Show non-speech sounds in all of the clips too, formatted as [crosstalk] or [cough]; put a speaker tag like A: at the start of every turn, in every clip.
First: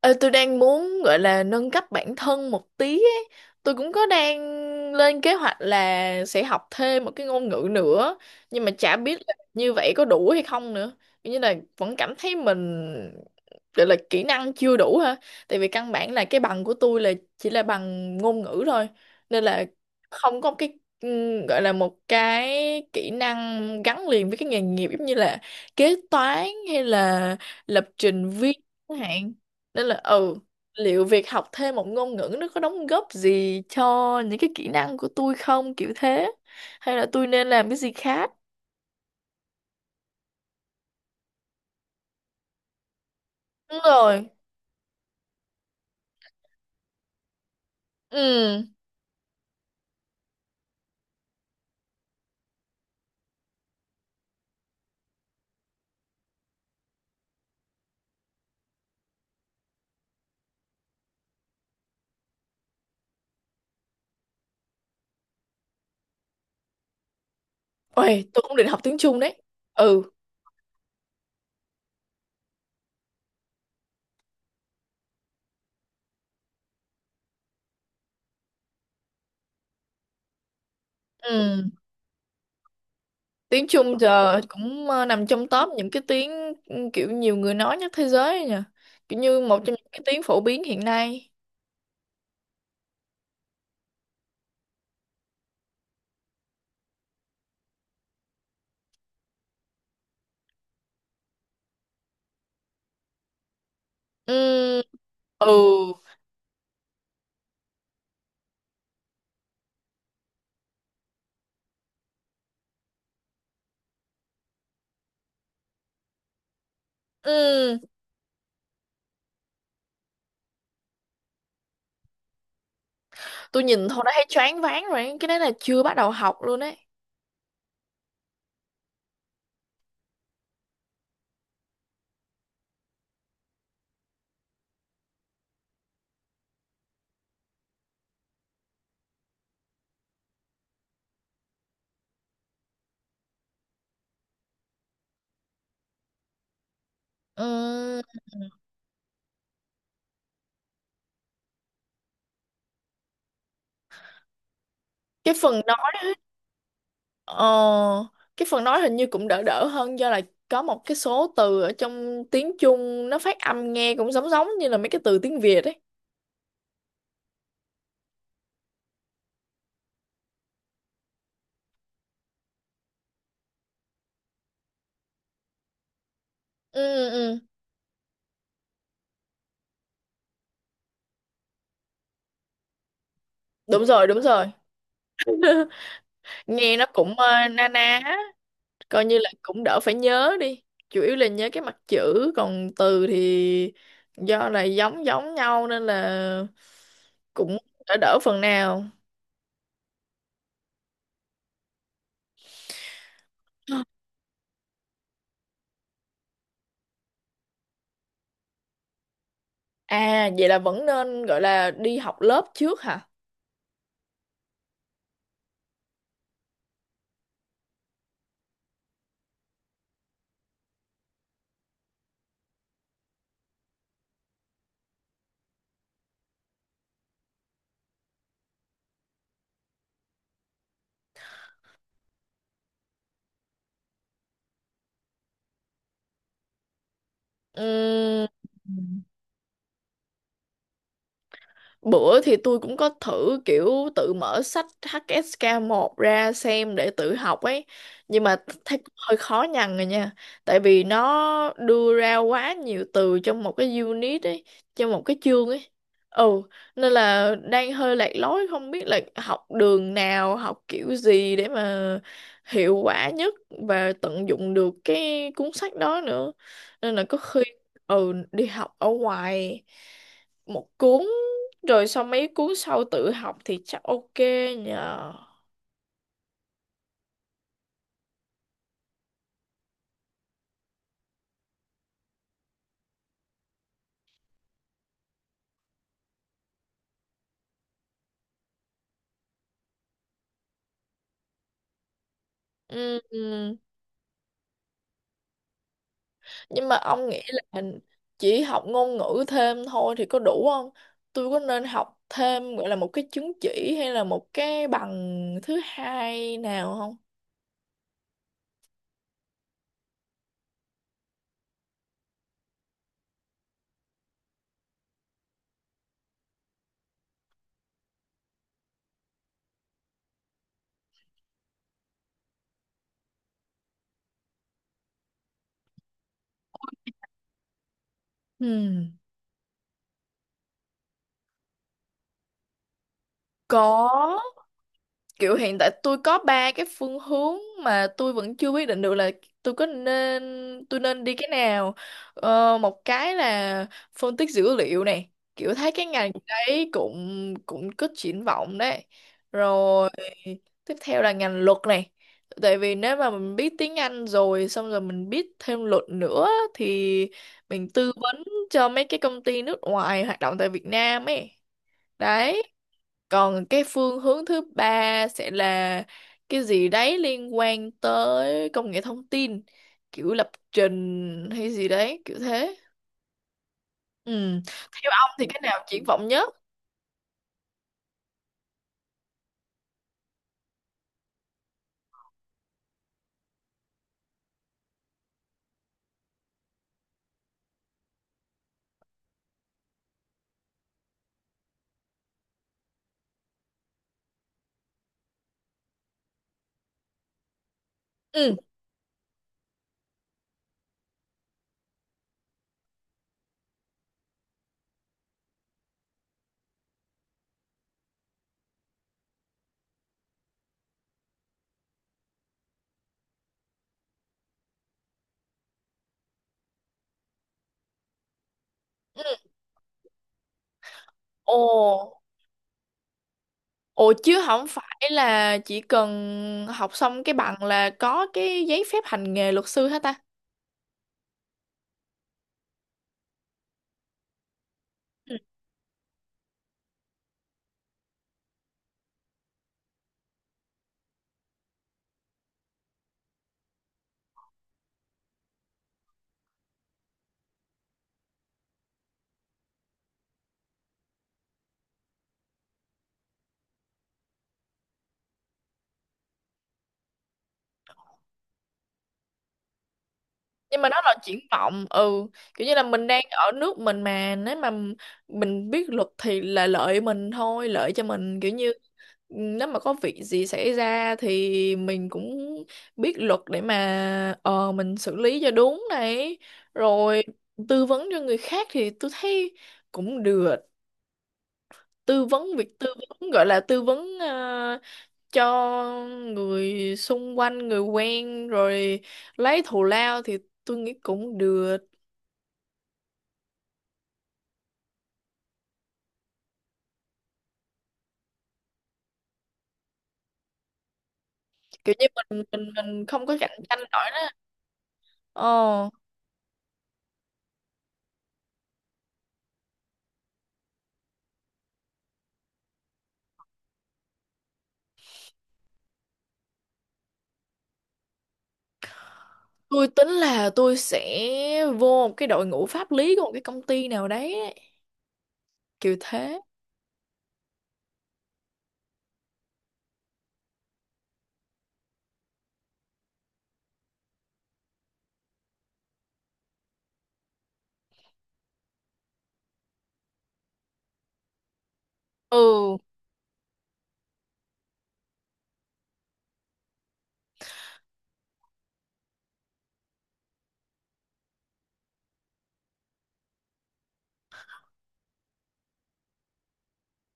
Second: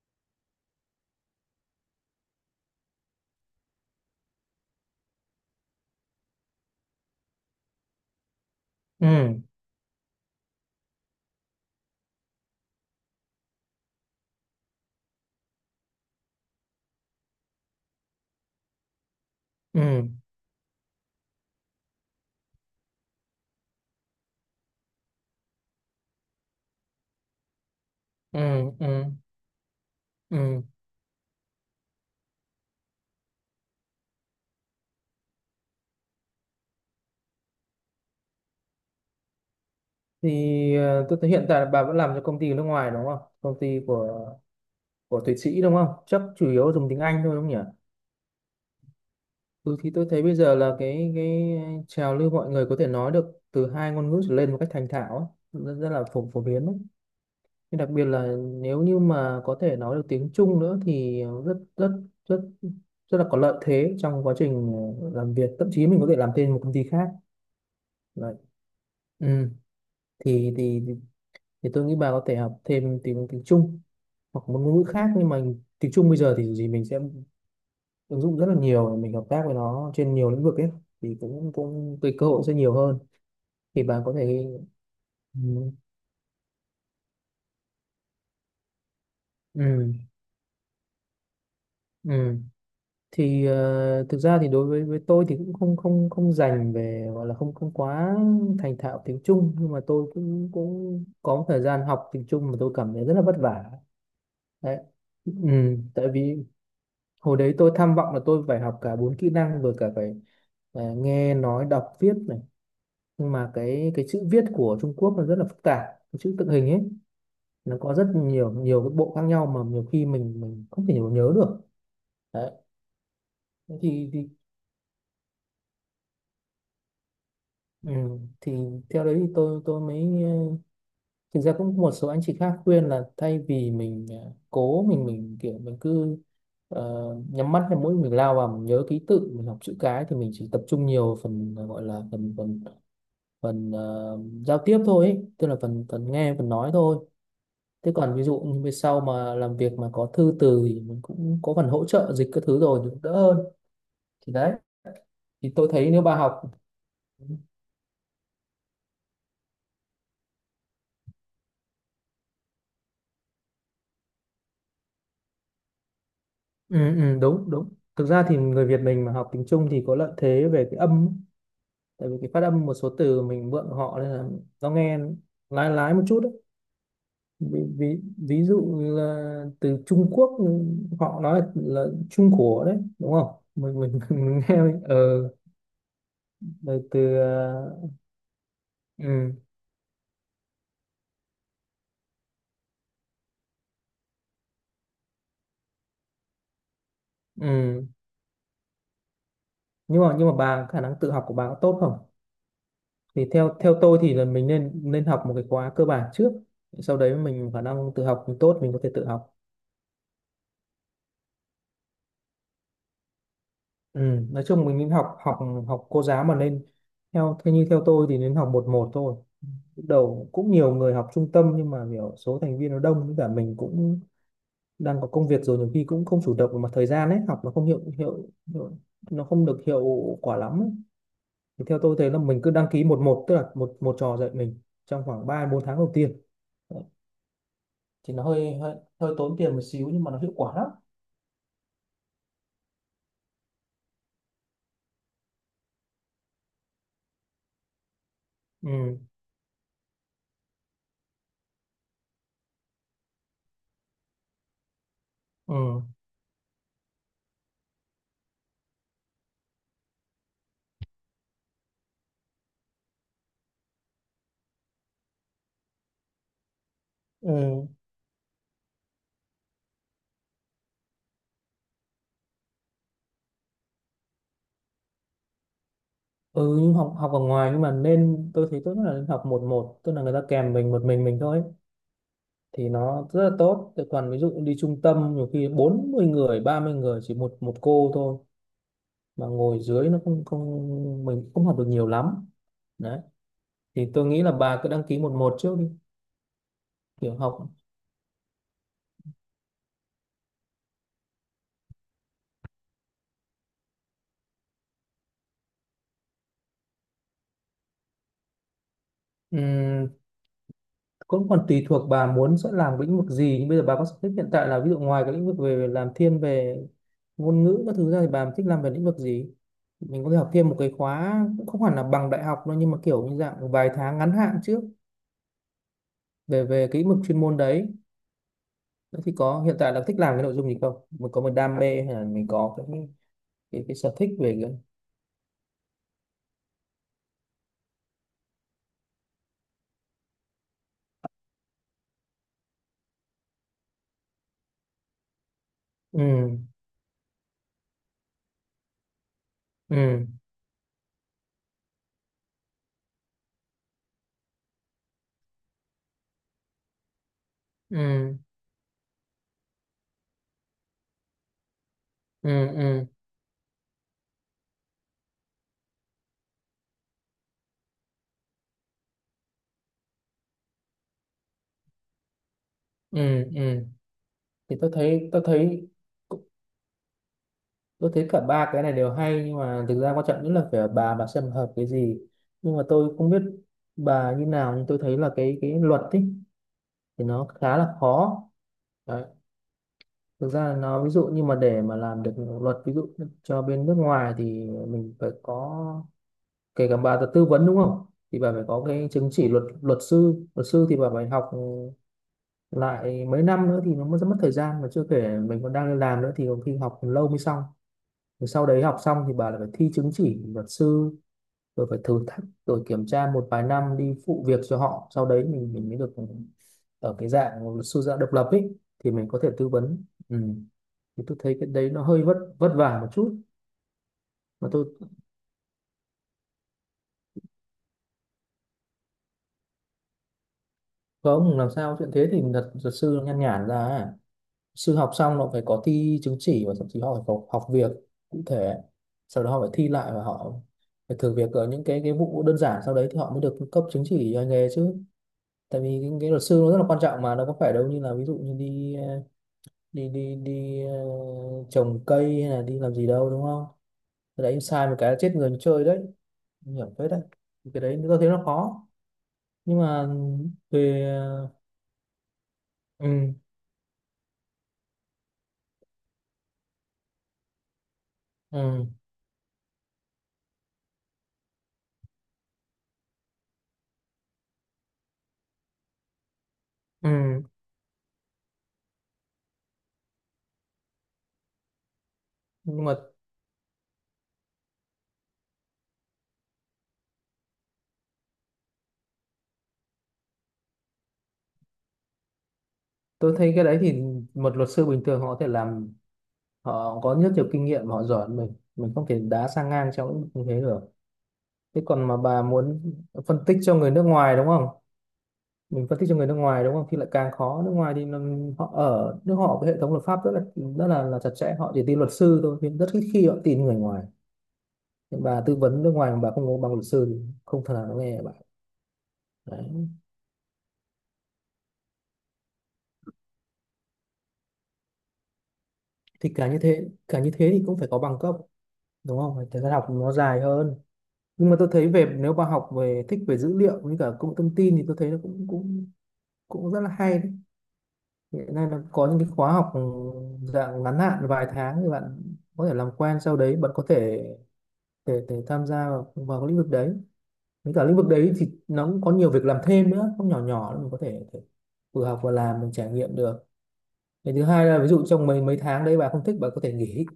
A: Ờ, tôi đang muốn gọi là nâng cấp bản thân một tí ấy. Tôi cũng có đang lên kế hoạch là sẽ học thêm một cái ngôn ngữ nữa, nhưng mà chả biết là
B: ừ
A: như vậy có đủ hay không nữa. Kiểu như là vẫn cảm thấy mình gọi là kỹ năng chưa đủ ha. Tại vì căn bản là cái bằng của tôi là chỉ là bằng ngôn ngữ thôi, nên là
B: ừ
A: không có cái gọi là một cái kỹ năng gắn liền với cái nghề nghiệp, giống như là kế toán hay là lập trình
B: ừ
A: viên chẳng
B: ừ
A: hạn. Nên là
B: ừ
A: liệu việc học thêm một ngôn ngữ nó có đóng góp gì cho những cái kỹ năng của tôi không, kiểu thế, hay là tôi nên làm cái gì khác.
B: thì tôi thấy hiện tại bà vẫn làm cho công ty nước ngoài, đúng không? Công
A: Đúng
B: ty của
A: rồi.
B: của Thụy Sĩ đúng không? Chắc chủ yếu dùng tiếng Anh thôi đúng không nhỉ?
A: Ừ.
B: Ừ, thì tôi thấy bây giờ là cái trào lưu mọi người có thể nói được từ hai ngôn ngữ trở lên một cách thành thạo ấy. Rất, rất là phổ phổ biến đấy, nhưng đặc biệt là nếu như mà có thể nói được tiếng Trung nữa thì rất rất rất rất là có lợi thế trong quá trình làm việc, thậm chí mình có thể làm thêm một công ty khác.
A: Ôi,
B: Đấy.
A: tôi cũng định học tiếng Trung đấy.
B: Ừ,
A: Ừ.
B: thì thì tôi nghĩ bà có thể học thêm tiếng tiếng Trung hoặc một ngôn ngữ khác, nhưng mà tiếng Trung bây giờ thì dù gì mình sẽ ứng dụng rất là nhiều, mình hợp tác với nó trên nhiều lĩnh vực ấy, thì cũng
A: Ừ.
B: cũng cái cơ hội sẽ nhiều hơn.
A: Tiếng
B: Thì
A: Trung
B: bà có
A: giờ
B: thể
A: cũng nằm
B: ừ,
A: trong top những cái tiếng. Ừ, kiểu nhiều người nói nhất thế giới ấy nhỉ, kiểu như một trong những
B: ừ,
A: cái tiếng phổ biến hiện nay.
B: ừ. Thì thực ra thì đối với tôi thì cũng không không không dành về, gọi là không không quá thành thạo tiếng Trung, nhưng mà tôi cũng cũng có một thời gian học tiếng Trung mà tôi cảm thấy rất là vất vả. Đấy.
A: Ừ.
B: Ừ,
A: Ừ.
B: tại vì hồi đấy tôi tham vọng là tôi phải học cả bốn kỹ năng, vừa cả phải à, nghe nói đọc viết này, nhưng mà cái chữ viết của Trung Quốc nó rất là phức tạp, cái chữ tượng hình ấy.
A: Ừ.
B: Nó có rất nhiều nhiều cái bộ khác nhau mà nhiều khi mình không thể nhớ được. Đấy.
A: Tôi
B: Thế
A: nhìn thôi
B: thì
A: đã thấy
B: thì
A: choáng váng rồi, cái đấy là chưa bắt đầu học luôn đấy.
B: ừ, thì theo đấy thì tôi mới thực ra cũng một số anh chị khác khuyên là thay vì mình cố mình kiểu mình cứ ờ, nhắm mắt hay mũi mình lao vào, mình nhớ ký tự, mình học chữ cái, thì mình chỉ tập trung nhiều phần, gọi là phần phần phần ờ, giao tiếp thôi ấy. Tức là phần phần nghe, phần nói thôi. Thế
A: Ừ.
B: còn ví dụ như về sau mà làm việc mà có thư từ thì mình cũng có phần hỗ trợ dịch các thứ, rồi thì cũng đỡ hơn. Thì đấy,
A: cái
B: thì
A: phần
B: tôi thấy nếu bà học
A: Ờ, cái phần nói hình như cũng đỡ đỡ hơn, do là có một cái số từ ở trong tiếng Trung nó phát âm nghe cũng giống giống như là mấy cái từ tiếng Việt ấy.
B: ừ, ừ, đúng đúng. Thực ra thì người Việt mình mà học tiếng Trung thì có lợi thế về cái âm ấy. Tại vì cái phát âm một số từ mình mượn của họ, nên là nó nghe lái lái một chút đấy.
A: Ừ, ừ, ừ.
B: Ví dụ như là từ Trung Quốc, họ nói là Trung Quốc đấy đúng không, mình
A: Đúng
B: mình,
A: rồi,
B: [laughs]
A: đúng
B: mình
A: rồi.
B: nghe mình,
A: [laughs] Nghe
B: Rồi
A: nó cũng
B: từ
A: na ná, á, coi như là
B: ừ,
A: cũng đỡ phải nhớ đi. Chủ yếu là nhớ cái mặt chữ, còn từ thì do là giống giống nhau nên là cũng
B: ừ.
A: đỡ đỡ phần nào.
B: Nhưng mà bà khả năng tự học của bà có tốt không? Thì theo theo tôi thì là mình nên nên học một cái khóa cơ bản trước, sau đấy mình khả năng tự học mình tốt, mình có thể tự học.
A: À, vậy là vẫn nên gọi là đi học lớp trước hả?
B: Ừ. Nói chung mình nên học học học cô giáo mà nên theo theo như theo tôi thì nên học một một thôi. Lúc đầu cũng nhiều người học trung tâm, nhưng mà kiểu số thành viên nó đông, với cả mình cũng đang có công việc rồi, nhiều khi cũng không chủ động về mặt thời gian ấy, học nó không hiệu hiệu, hiệu nó không được hiệu quả lắm ấy. Thì theo tôi thấy là mình cứ đăng ký một một, tức là một một trò dạy mình trong khoảng 3 4 tháng đầu tiên. Thì nó
A: Ừ.
B: hơi, hơi hơi tốn tiền một xíu, nhưng mà nó hiệu quả lắm.
A: Bữa thì tôi cũng có thử kiểu tự mở sách HSK 1 ra xem để tự học ấy. Nhưng mà thấy cũng
B: Ừ.
A: hơi khó nhằn rồi nha. Tại vì nó đưa ra quá nhiều từ trong một cái unit ấy, trong một cái chương ấy.
B: Ừ.
A: Ừ, nên là đang hơi lạc lối, không biết là học đường nào, học kiểu gì để mà hiệu quả nhất và tận dụng được cái cuốn sách đó nữa. Nên là có khi
B: Ừ.
A: đi học ở ngoài một cuốn rồi sau mấy cuốn sau tự học thì chắc ok nhờ.
B: Ừ, nhưng học học ở ngoài, nhưng mà nên tôi thấy tốt nhất là nên học một một, tức là người ta kèm mình một, mình thôi ấy. Thì nó rất là tốt. Thế còn ví dụ đi trung tâm nhiều khi 40 người, 30 người chỉ một một cô thôi, mà ngồi dưới nó không không mình không học được nhiều lắm.
A: Ừ,
B: Đấy.
A: ừ.
B: Thì tôi nghĩ là bà cứ đăng ký một một trước đi,
A: Nhưng mà ông
B: kiểu
A: nghĩ
B: học
A: là chỉ học ngôn ngữ thêm thôi thì có đủ không? Tôi có nên học thêm gọi là một cái chứng chỉ hay là một cái bằng thứ hai nào không?
B: ừm, cũng còn tùy thuộc bà muốn sẽ làm lĩnh vực gì, nhưng bây giờ bà có sở thích hiện tại là, ví dụ ngoài cái lĩnh vực về làm thiên về ngôn ngữ các thứ ra thì bà thích làm về lĩnh vực gì, mình có thể học thêm một cái khóa, cũng không hẳn là bằng đại học đâu, nhưng mà kiểu như dạng vài tháng ngắn hạn trước về về cái lĩnh vực chuyên môn đấy.
A: Ừ,
B: Thế thì có hiện tại là thích làm cái nội dung gì không, mình có một đam mê hay là mình có cái sở thích
A: có.
B: về cái
A: Kiểu hiện tại tôi có ba cái phương hướng mà tôi vẫn chưa quyết định được là tôi có nên tôi nên đi cái nào. Một cái là phân tích dữ liệu này, kiểu thấy cái ngành
B: ừ
A: đấy cũng cũng có triển vọng đấy. Rồi
B: ừ
A: tiếp theo là ngành luật này. Tại vì nếu mà mình biết tiếng Anh rồi xong rồi mình biết thêm luật nữa thì mình tư
B: ừ
A: vấn cho mấy cái công ty nước ngoài hoạt động tại Việt Nam ấy
B: ừ
A: đấy.
B: ừ
A: Còn cái phương hướng thứ ba sẽ là cái gì đấy liên quan tới công nghệ thông tin, kiểu lập trình hay gì đấy, kiểu thế.
B: ừ ừ
A: Ừ.
B: thì
A: Theo ông thì cái nào triển vọng nhất?
B: tôi thấy cả ba cái này đều hay, nhưng mà thực ra quan trọng nhất là phải ở bà, xem hợp cái gì. Nhưng mà tôi không biết bà như nào, nhưng tôi thấy là cái luật ấy thì nó khá là khó đấy. Thực ra là nó, ví dụ như mà để mà làm được luật, ví dụ cho bên nước ngoài, thì mình phải có, kể cả bà là tư vấn đúng không, thì bà
A: Ừ.
B: phải có cái chứng chỉ luật, luật sư thì bà phải học lại mấy năm nữa, thì nó mới rất mất thời gian, mà chưa kể mình còn đang đi làm nữa thì có khi học lâu mới xong. Rồi sau đấy học xong thì bà lại phải thi chứng chỉ luật sư, rồi phải thử thách, rồi kiểm tra một vài năm đi phụ việc cho họ, sau đấy mình mới được ở cái dạng luật sư dạng độc lập ấy, thì
A: Ừ.
B: mình có thể tư vấn. Ừ. Thì tôi thấy
A: Ồ.
B: cái đấy nó hơi vất vất vả một chút.
A: Ồ chứ không
B: Mà
A: phải là chỉ cần học xong cái bằng là có cái giấy phép hành nghề luật sư hả ta?
B: có ông làm sao chuyện thế, thì luật luật sư nó nhan nhản ra à. Sư học
A: Ừ.
B: xong nó phải có thi chứng chỉ và thậm chí họ phải có học việc cụ thể, sau đó họ phải thi lại và họ phải thử việc ở những cái vụ đơn giản, sau đấy thì họ mới được cấp chứng chỉ hành nghề chứ. Tại vì cái luật sư nó rất là quan trọng, mà nó có phải đâu như là ví dụ như đi ờ, đi đi đi ờ, trồng cây hay là đi làm gì đâu đúng không. Cái đấy sai một cái là chết người như chơi đấy. Nguy hiểm phết đấy. Thì cái đấy tôi thấy nó khó, nhưng mà
A: Nhưng mà nó
B: về
A: là triển vọng, ừ. Kiểu như là mình đang
B: ừ,
A: ở nước mình, mà nếu mà mình biết luật thì là lợi mình thôi, lợi cho mình, kiểu như
B: ừ,
A: nếu mà có việc gì xảy ra thì mình cũng biết luật để mà mình xử lý cho đúng này, rồi
B: ừ.
A: tư vấn cho người khác thì tôi thấy cũng được. Tư vấn việc
B: Nhưng
A: tư
B: mà
A: vấn gọi là tư vấn cho người xung quanh, người quen rồi lấy thù lao thì tôi nghĩ cũng được,
B: tôi thấy cái đấy thì một luật sư bình thường họ có thể làm, họ có rất nhiều kinh nghiệm, họ giỏi hơn mình, không thể đá sang ngang trong lĩnh vực như thế được. Thế
A: kiểu như
B: còn mà
A: mình
B: bà
A: mình
B: muốn
A: mình không có
B: phân
A: cạnh
B: tích cho
A: tranh
B: người nước
A: nổi đó.
B: ngoài đúng không, mình
A: ờ
B: phân tích cho người nước ngoài đúng không, thì lại càng khó. Nước ngoài thì nó- họ ở nước họ cái hệ thống luật pháp rất là chặt chẽ, họ chỉ tin luật sư thôi, nhưng rất ít khi họ tin người ngoài. Nhưng bà tư vấn nước ngoài mà bà không có bằng luật sư thì không thể nào nó nghe bà.
A: tôi
B: Đấy.
A: tính là tôi sẽ vô một cái đội ngũ pháp lý của một cái công ty nào đấy ấy, kiểu
B: Thì
A: thế.
B: cả như thế thì cũng phải có bằng cấp đúng không. Phải, thời gian học nó dài hơn, nhưng mà tôi thấy về nếu bà học về, thích về dữ liệu với cả công nghệ thông tin, thì tôi thấy nó cũng cũng cũng rất là hay đấy. Hiện nay nó có những cái khóa học ừ, dạng ngắn hạn vài tháng, thì bạn có thể
A: Ừ.
B: làm quen, sau đấy bạn có thể để tham gia vào cái lĩnh vực đấy. Với cả lĩnh vực đấy thì nó cũng có nhiều việc làm thêm nữa, không nhỏ nhỏ đâu, mình có thể, vừa học vừa làm, mình trải nghiệm được. Cái thứ hai là ví dụ trong mấy mấy tháng đấy bà không thích, bà có thể nghỉ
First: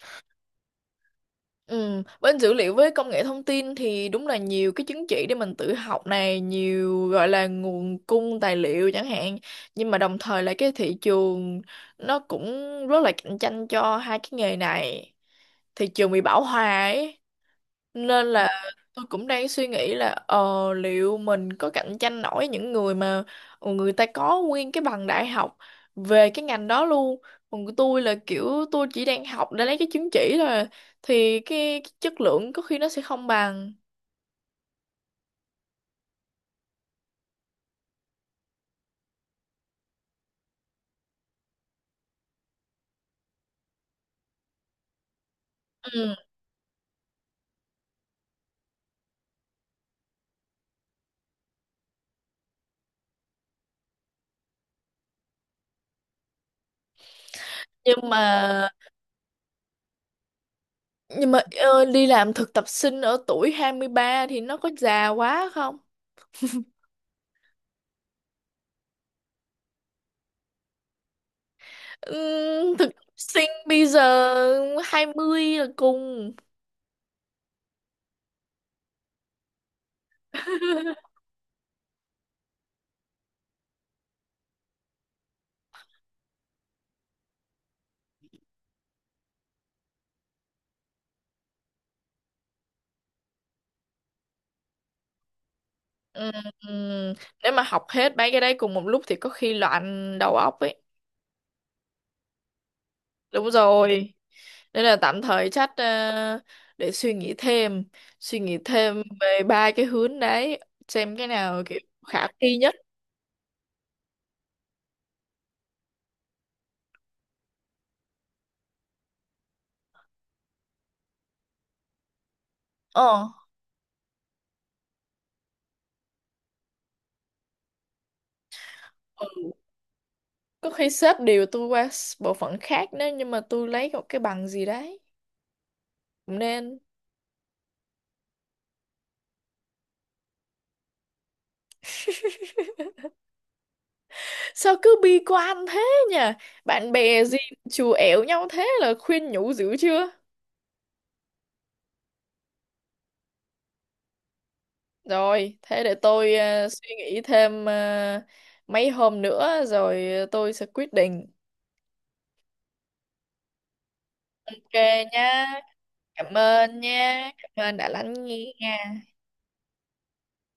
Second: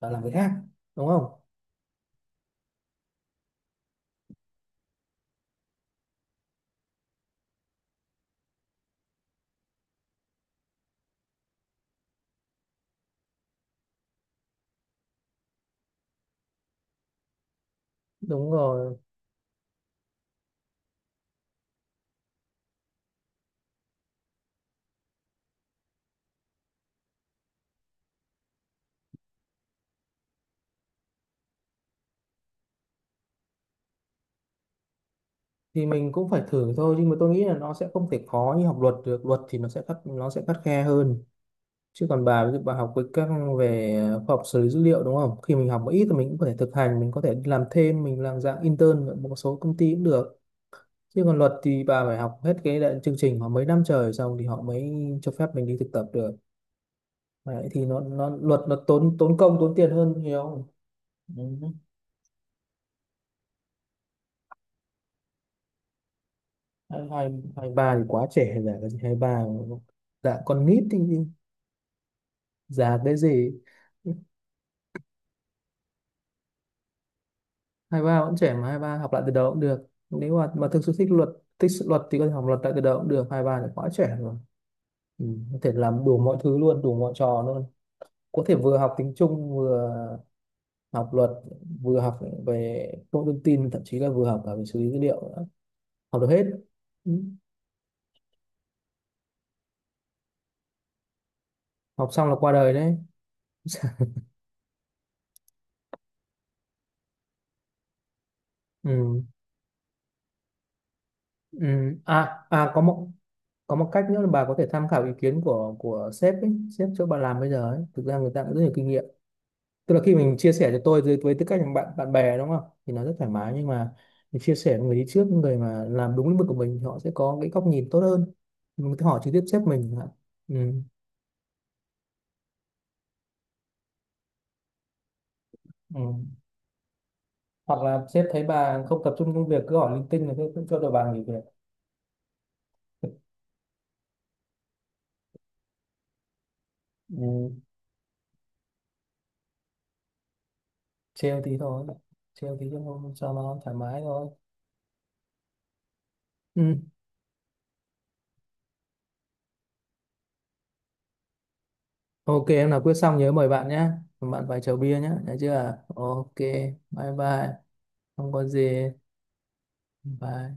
B: và làm việc khác đúng không.
A: Ừ. Bên dữ liệu với công nghệ thông tin thì đúng là nhiều cái chứng chỉ để mình tự học này, nhiều gọi là nguồn cung tài liệu chẳng hạn. Nhưng mà đồng thời là cái thị trường nó cũng rất là cạnh tranh cho hai cái nghề này, thị trường bị bão hòa ấy. Nên là
B: Đúng rồi.
A: tôi cũng đang suy nghĩ là liệu mình có cạnh tranh nổi những người mà người ta có nguyên cái bằng đại học về cái ngành đó luôn. Còn của tôi là kiểu tôi chỉ đang học để lấy cái chứng chỉ thôi à. Thì cái chất lượng có khi nó sẽ không bằng.
B: Thì mình cũng phải thử thôi, nhưng mà tôi nghĩ là nó sẽ không thể khó như học luật được. Luật thì nó sẽ khắt khe hơn. Chứ còn bà ví dụ bà học với các về khoa học xử lý dữ liệu đúng không, khi mình học một ít
A: Ừ.
B: thì mình cũng có thể thực hành, mình có thể làm thêm, mình làm dạng intern ở một số công ty cũng được. Chứ còn luật thì bà phải học hết cái đại- chương trình mà mấy năm trời xong, thì họ mới cho phép mình đi thực tập được. Đấy, thì nó
A: nhưng
B: nó
A: mà
B: luật nó tốn tốn công tốn tiền hơn nhiều.
A: nhưng mà
B: Ừ.
A: ờ, đi làm thực tập sinh ở tuổi 23 thì nó có già quá không?
B: hai hai Hai ba thì quá trẻ rồi, giả cái gì hai ba, dạ con nít thì
A: Thực
B: già
A: tập
B: cái
A: sinh
B: gì.
A: bây giờ 20 là cùng.
B: Hai ba vẫn trẻ mà, hai ba học lại từ đầu cũng được nếu mà thực sự
A: [laughs]
B: thích luật. Thích sự luật thì có thể học luật lại từ đầu cũng được, hai ba thì quá trẻ rồi. Ừ. Có thể làm đủ mọi thứ luôn, đủ mọi trò luôn. Có thể vừa học tiếng Trung, vừa học luật, vừa học về công nghệ thông tin, thậm chí là vừa học cả về xử lý dữ liệu nữa. Học được
A: Ừm,
B: hết. Ừ.
A: ừm, Nếu mà học hết mấy cái đấy cùng một lúc thì có khi loạn đầu óc ấy.
B: Học xong là qua đời đấy.
A: Đúng
B: [laughs]
A: rồi. Nên là tạm thời chắc để suy nghĩ thêm
B: Ừ.
A: về ba cái hướng đấy, xem cái
B: Ừ.
A: nào kiểu khả
B: À
A: thi
B: à
A: nhất.
B: có một, có một cách nữa là bà có thể tham khảo ý kiến của sếp ấy. Sếp chỗ bà làm bây giờ ấy, thực ra người ta cũng rất nhiều kinh nghiệm. Tức là khi mình chia sẻ cho tôi với tư cách là bạn bạn bè đúng không, thì nó rất
A: Ờ,
B: thoải mái, nhưng mà mình chia sẻ với người đi trước, người mà làm đúng lĩnh vực của mình, thì họ sẽ có cái góc nhìn tốt hơn. Mình có thể hỏi trực tiếp
A: ừ.
B: sếp mình chẳng hạn. Ừ.
A: Có khi sếp điều tôi qua bộ phận khác, nhưng mà tôi lấy một cái bằng gì đấy.
B: Ừ.
A: Cũng nên.
B: Hoặc là sếp thấy bà không tập trung công việc, cứ hỏi linh tinh, là cứ cũng cho đội bà nghỉ việc.
A: [laughs] Sao cứ bi quan thế nhỉ? Bạn bè gì
B: Ừ.
A: chù ẻo nhau thế là khuyên nhủ dữ chưa?
B: Trêu tí thôi, trêu tí cho nó thoải mái thôi.
A: Rồi, thế để tôi
B: Ừ.
A: suy nghĩ thêm mấy hôm nữa rồi tôi sẽ quyết định.
B: OK, em nào quyết xong nhớ mời bạn nhé. Bạn phải
A: Ok
B: chầu bia nhé, nhớ
A: nhá.
B: chưa?
A: Cảm
B: OK.
A: ơn
B: Bye
A: nhá.
B: bye.
A: Cảm ơn đã lắng
B: Không có
A: nghe.
B: gì. Bye.